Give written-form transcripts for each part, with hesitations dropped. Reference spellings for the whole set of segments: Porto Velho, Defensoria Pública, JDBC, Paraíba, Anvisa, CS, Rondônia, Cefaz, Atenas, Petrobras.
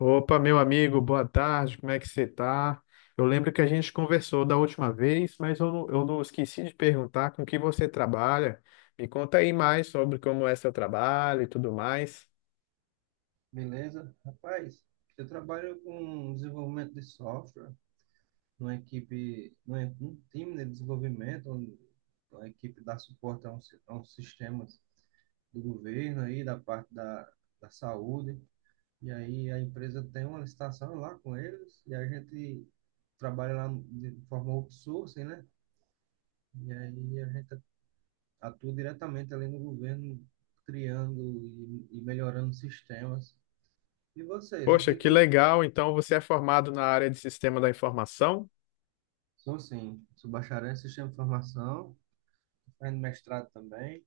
Opa, meu amigo, boa tarde, como é que você tá? Eu lembro que a gente conversou da última vez, mas eu não esqueci de perguntar com que você trabalha. Me conta aí mais sobre como é seu trabalho e tudo mais. Beleza? Rapaz, eu trabalho com desenvolvimento de software numa equipe, num time de desenvolvimento, onde a equipe dá suporte a uns sistemas do governo aí, da saúde. E aí a empresa tem uma licitação lá com eles e a gente trabalha lá de forma outsourcing, né? E aí a gente atua diretamente ali no governo, criando e melhorando sistemas. E você Poxa, tinha. que legal! Então você é formado na área de sistema da informação? Sou sim, sou bacharel em sistema de informação, tô fazendo mestrado também,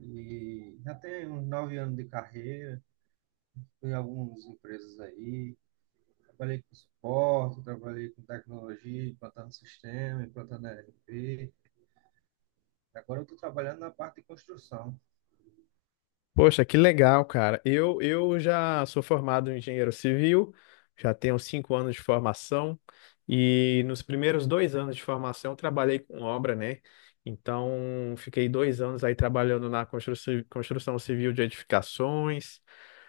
e já tenho uns 9 anos de carreira, fui em algumas empresas aí, trabalhei com suporte, trabalhei com tecnologia, implantando sistema, implantando ERP, agora eu estou trabalhando na parte de construção. Poxa, que legal, cara. Eu já sou formado em engenheiro civil, já tenho 5 anos de formação, e nos primeiros 2 anos de formação eu trabalhei com obra, né? Então, fiquei 2 anos aí trabalhando na construção civil de edificações.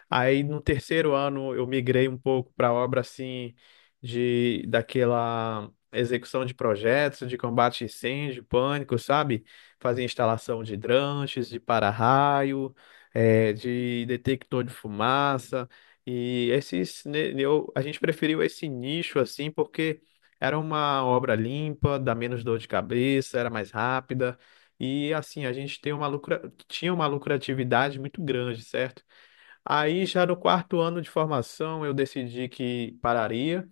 Aí no terceiro ano eu migrei um pouco para obra assim de daquela execução de projetos de combate a incêndio, pânico, sabe? Fazia instalação de hidrantes, de para-raio, de detector de fumaça e esses né, a gente preferiu esse nicho assim porque era uma obra limpa, dá menos dor de cabeça, era mais rápida e assim a gente tinha uma lucratividade muito grande, certo? Aí, já no quarto ano de formação, eu decidi que pararia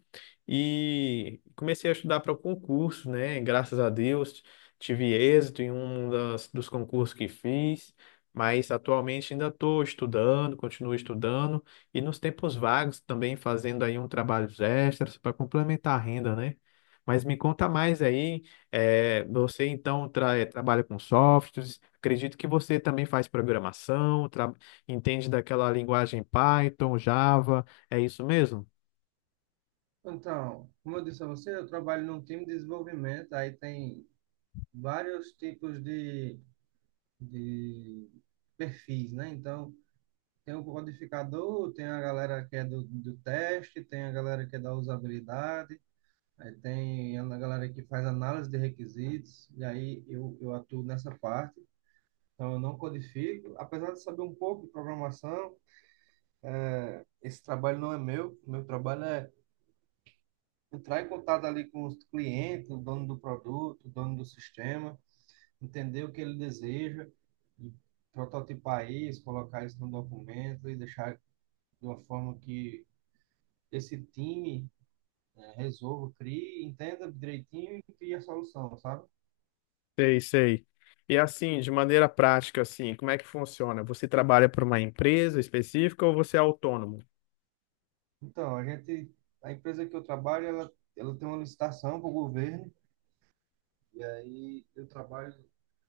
e comecei a estudar para o concurso, né? Graças a Deus, tive êxito em dos concursos que fiz, mas atualmente ainda estou estudando, continuo estudando e nos tempos vagos também fazendo aí um trabalho extras para complementar a renda, né? Mas me conta mais aí, você então trabalha com softwares, acredito que você também faz programação. Entende daquela linguagem Python, Java, é isso mesmo? Então, como eu disse a você, eu trabalho num time de desenvolvimento, aí tem vários tipos de perfis, né? Então, tem o codificador, tem a galera que é do teste, tem a galera que é da usabilidade, aí tem a galera que faz análise de requisitos, e aí eu atuo nessa parte. Então eu não codifico, apesar de saber um pouco de programação, esse trabalho não é meu, meu trabalho é entrar em contato ali com os clientes, o dono do produto, o dono do sistema, entender o que ele deseja, e prototipar isso, colocar isso no documento e deixar de uma forma que esse time, né? Resolva, crie, entenda direitinho e crie a solução, sabe? Sei, sei. E assim, de maneira prática, assim, como é que funciona? Você trabalha para uma empresa específica ou você é autônomo? Então, a gente, a empresa que eu trabalho, ela tem uma licitação para o governo, e aí eu trabalho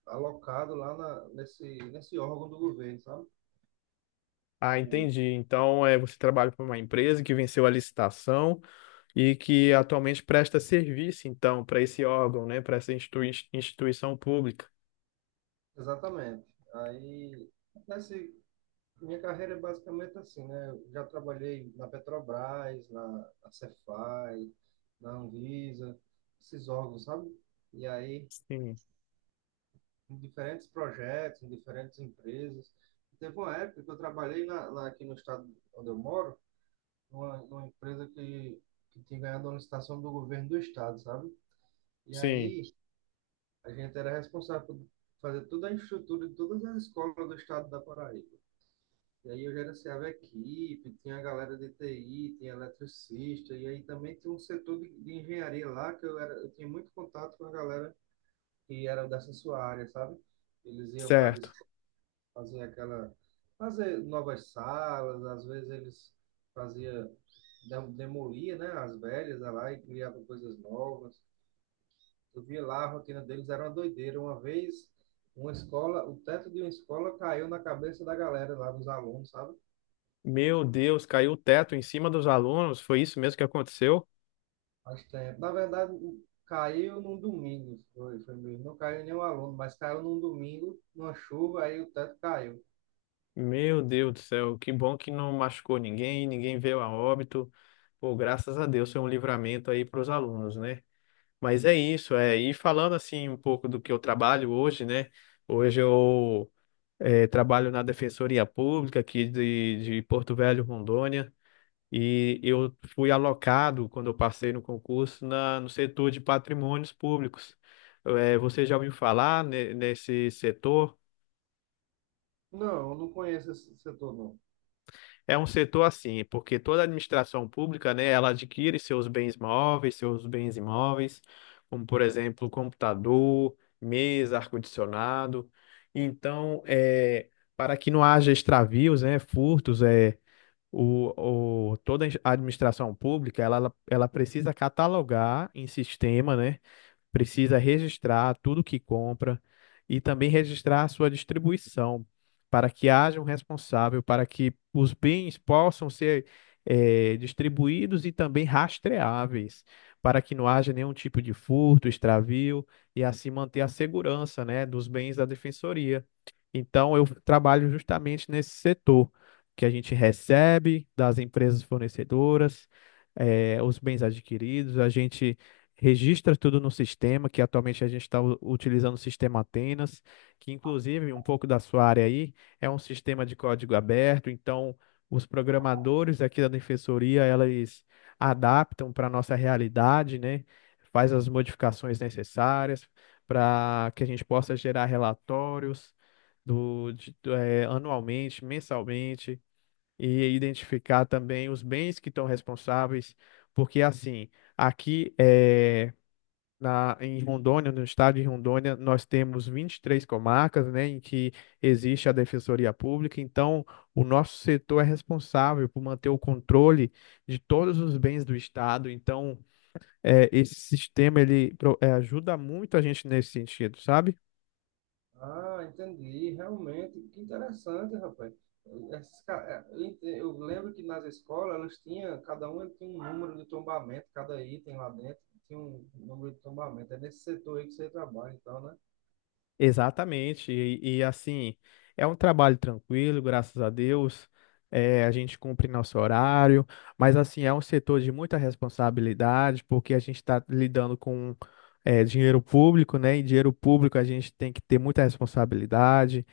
alocado nesse órgão do governo, sabe? Ah, O- entendi. Então, é, você trabalha para uma empresa que venceu a licitação e que atualmente presta serviço, então, para esse órgão, né, para essa instituição pública. Exatamente. Aí, nesse, minha carreira é basicamente assim, né? Eu já trabalhei na Petrobras, na Cefaz, na Anvisa, esses órgãos, sabe? E aí, Sim, em diferentes projetos, em diferentes empresas. Teve uma época que eu trabalhei na, lá aqui no estado onde eu moro, numa empresa que tinha ganhado uma licitação do governo do estado, sabe? E sim, aí a gente era responsável por fazer toda a infraestrutura de todas as escolas do estado da Paraíba. E aí eu gerenciava a equipe, tinha a galera de TI, tinha eletricista, e aí também tinha um setor de engenharia lá, que eu, era, eu tinha muito contato com a galera que era dessa sua área, sabe? Eles iam para as certo. fazer aquela, fazer novas salas, às vezes eles fazia demolia, né, as velhas lá e criava coisas novas. Eu via lá a rotina deles era uma doideira. Uma vez uma escola, o teto de uma escola caiu na cabeça da galera lá dos alunos, sabe? Meu Deus, caiu o teto em cima dos alunos, foi isso mesmo que aconteceu? Faz tempo. Na verdade, caiu num domingo, foi mesmo. Não caiu nenhum aluno, mas caiu num domingo, numa chuva, aí o teto caiu. Meu Deus do céu, que bom que não machucou ninguém, ninguém veio a óbito. Pô, graças a Deus, foi um livramento aí para os alunos, né? Mas é isso, é. E falando assim um pouco do que eu trabalho hoje, né? Hoje eu trabalho na Defensoria Pública aqui de Porto Velho, Rondônia, e eu fui alocado, quando eu passei no concurso, no setor de patrimônios públicos. Você já ouviu falar nesse setor? Não, eu não conheço esse setor, não. É um setor assim, porque toda a administração pública, né, ela adquire seus bens móveis, seus bens imóveis, como por exemplo, computador, mesa, ar-condicionado. Então, é, para que não haja extravios, né, furtos, é, toda a administração pública, ela precisa catalogar em sistema, né, precisa registrar tudo que compra e também registrar a sua distribuição, para que haja um responsável, para que os bens possam ser distribuídos e também rastreáveis, para que não haja nenhum tipo de furto, extravio e assim manter a segurança, né, dos bens da defensoria. Então, eu trabalho justamente nesse setor que a gente recebe das empresas fornecedoras, os bens adquiridos, a gente registra tudo no sistema, que atualmente a gente está utilizando o sistema Atenas, que inclusive um pouco da sua área aí é um sistema de código aberto, então os programadores aqui da defensoria, eles adaptam para a nossa realidade, né? Faz as modificações necessárias para que a gente possa gerar relatórios do, de- do, eh, anualmente, mensalmente, e identificar também os bens que estão responsáveis, porque assim, aqui é, em Rondônia, no estado de Rondônia, nós temos 23 comarcas, né, em que existe a Defensoria Pública. Então, o nosso setor é responsável por manter o controle de todos os bens do estado. Então, é, esse sistema ele ajuda muito a gente nesse sentido, sabe? Ah, entendi. Realmente, que interessante, rapaz. Essas ca- Eu eu lembro que nas escolas elas tinham, cada uma tinha um número de tombamento, cada item lá dentro tinha um número de tombamento. É nesse setor aí que você trabalha, então, né? Exatamente, assim, é um trabalho tranquilo, graças a Deus, é, a gente cumpre nosso horário, mas assim, é um setor de muita responsabilidade, porque a gente está lidando com dinheiro público, né? E dinheiro público a gente tem que ter muita responsabilidade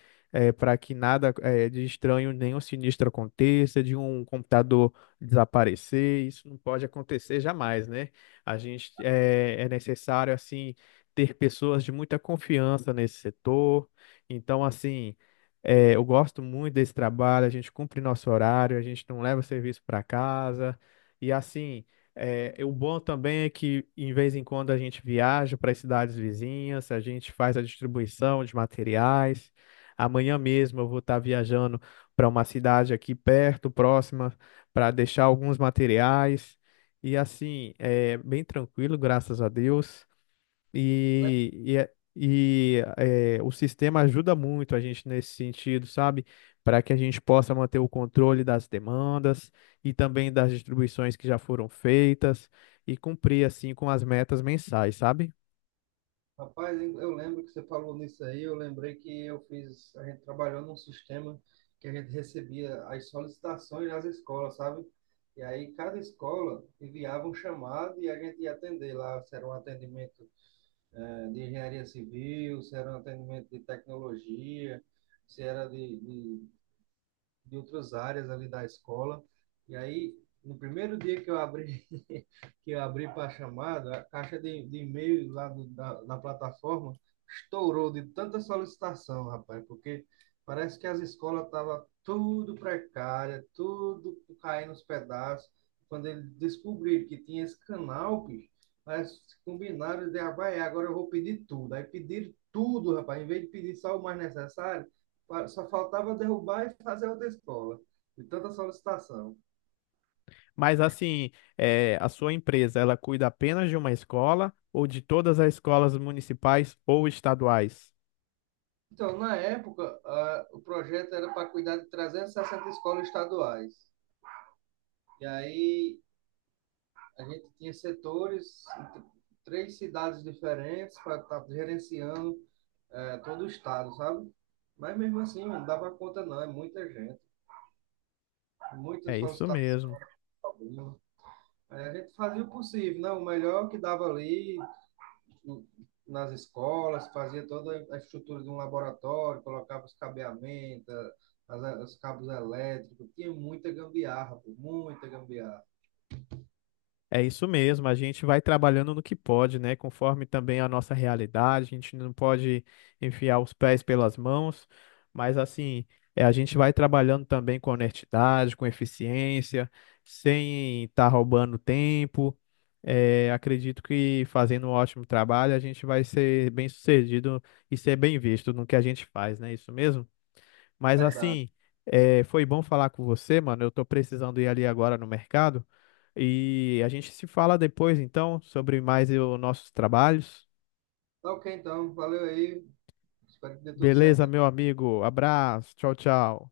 para que nada de estranho, nenhum sinistro aconteça, de um computador desaparecer, isso não pode acontecer jamais, né? A gente é necessário, assim ter pessoas de muita confiança nesse setor. Então, assim, eu gosto muito desse trabalho, a gente cumpre nosso horário, a gente não leva serviço para casa. E, assim, o bom também é que, em vez em quando, a gente viaja para as cidades vizinhas, a gente faz a distribuição de materiais. Amanhã mesmo eu vou estar viajando para uma cidade aqui perto, próxima, para deixar alguns materiais. E assim, é bem tranquilo, graças a Deus. Le- E, o sistema ajuda muito a gente nesse sentido, sabe? Para que a gente possa manter o controle das demandas e também das distribuições que já foram feitas e cumprir, assim, com as metas mensais, sabe? Rapaz, eu lembro que você falou nisso aí, eu lembrei que eu fiz, a gente trabalhou num sistema que a gente recebia as solicitações das escolas, sabe? E aí cada escola enviava um chamado e a gente ia atender lá, se era um atendimento eh, de engenharia civil, se era um atendimento de tecnologia, se era de outras áreas ali da escola. E aí, no primeiro dia que eu abri, que eu abri para a chamada, a caixa de e-mail lá da plataforma estourou de tanta solicitação, rapaz, porque parece que as escolas estavam tudo precária, tudo caindo nos pedaços. Quando eles descobriram que tinha esse canal, bicho, mas combinaram de, ah, vai, agora eu vou pedir tudo. Aí pediram tudo, rapaz, em vez de pedir só o mais necessário, só faltava derrubar e fazer outra escola, de tanta solicitação. Mas, assim, a sua empresa, ela cuida apenas de uma escola ou de todas as escolas municipais ou estaduais? Então, na época, ah, o projeto era para cuidar de 360 escolas estaduais. E aí a gente tinha setores, 3 cidades diferentes, para estar gerenciando todo o estado, sabe? Mas mesmo assim, não dava conta, não. É muita gente, muita É isso solicitação. mesmo. Aí a gente fazia o possível, né? O melhor que dava ali, nas escolas, fazia toda a estrutura de um laboratório, colocava os cabeamentos, os cabos elétricos, tinha muita gambiarra, pô, muita gambiarra, É isso mesmo, a gente vai trabalhando no que pode, né? Conforme também a nossa realidade, a gente não pode enfiar os pés pelas mãos, mas assim, a gente vai trabalhando também com honestidade, com eficiência, sem estar roubando tempo. É, acredito que fazendo um ótimo trabalho, a gente vai ser bem sucedido e ser bem visto no que a gente faz, né? é Isso mesmo? Mas verdade. assim, foi bom falar com você, mano. Eu tô precisando ir ali agora no mercado. E a gente se fala depois, então, sobre mais os nossos trabalhos. Tá ok, então, valeu aí, espero que dê tudo certo Beleza, meu aí. amigo. Abraço. Tchau, tchau.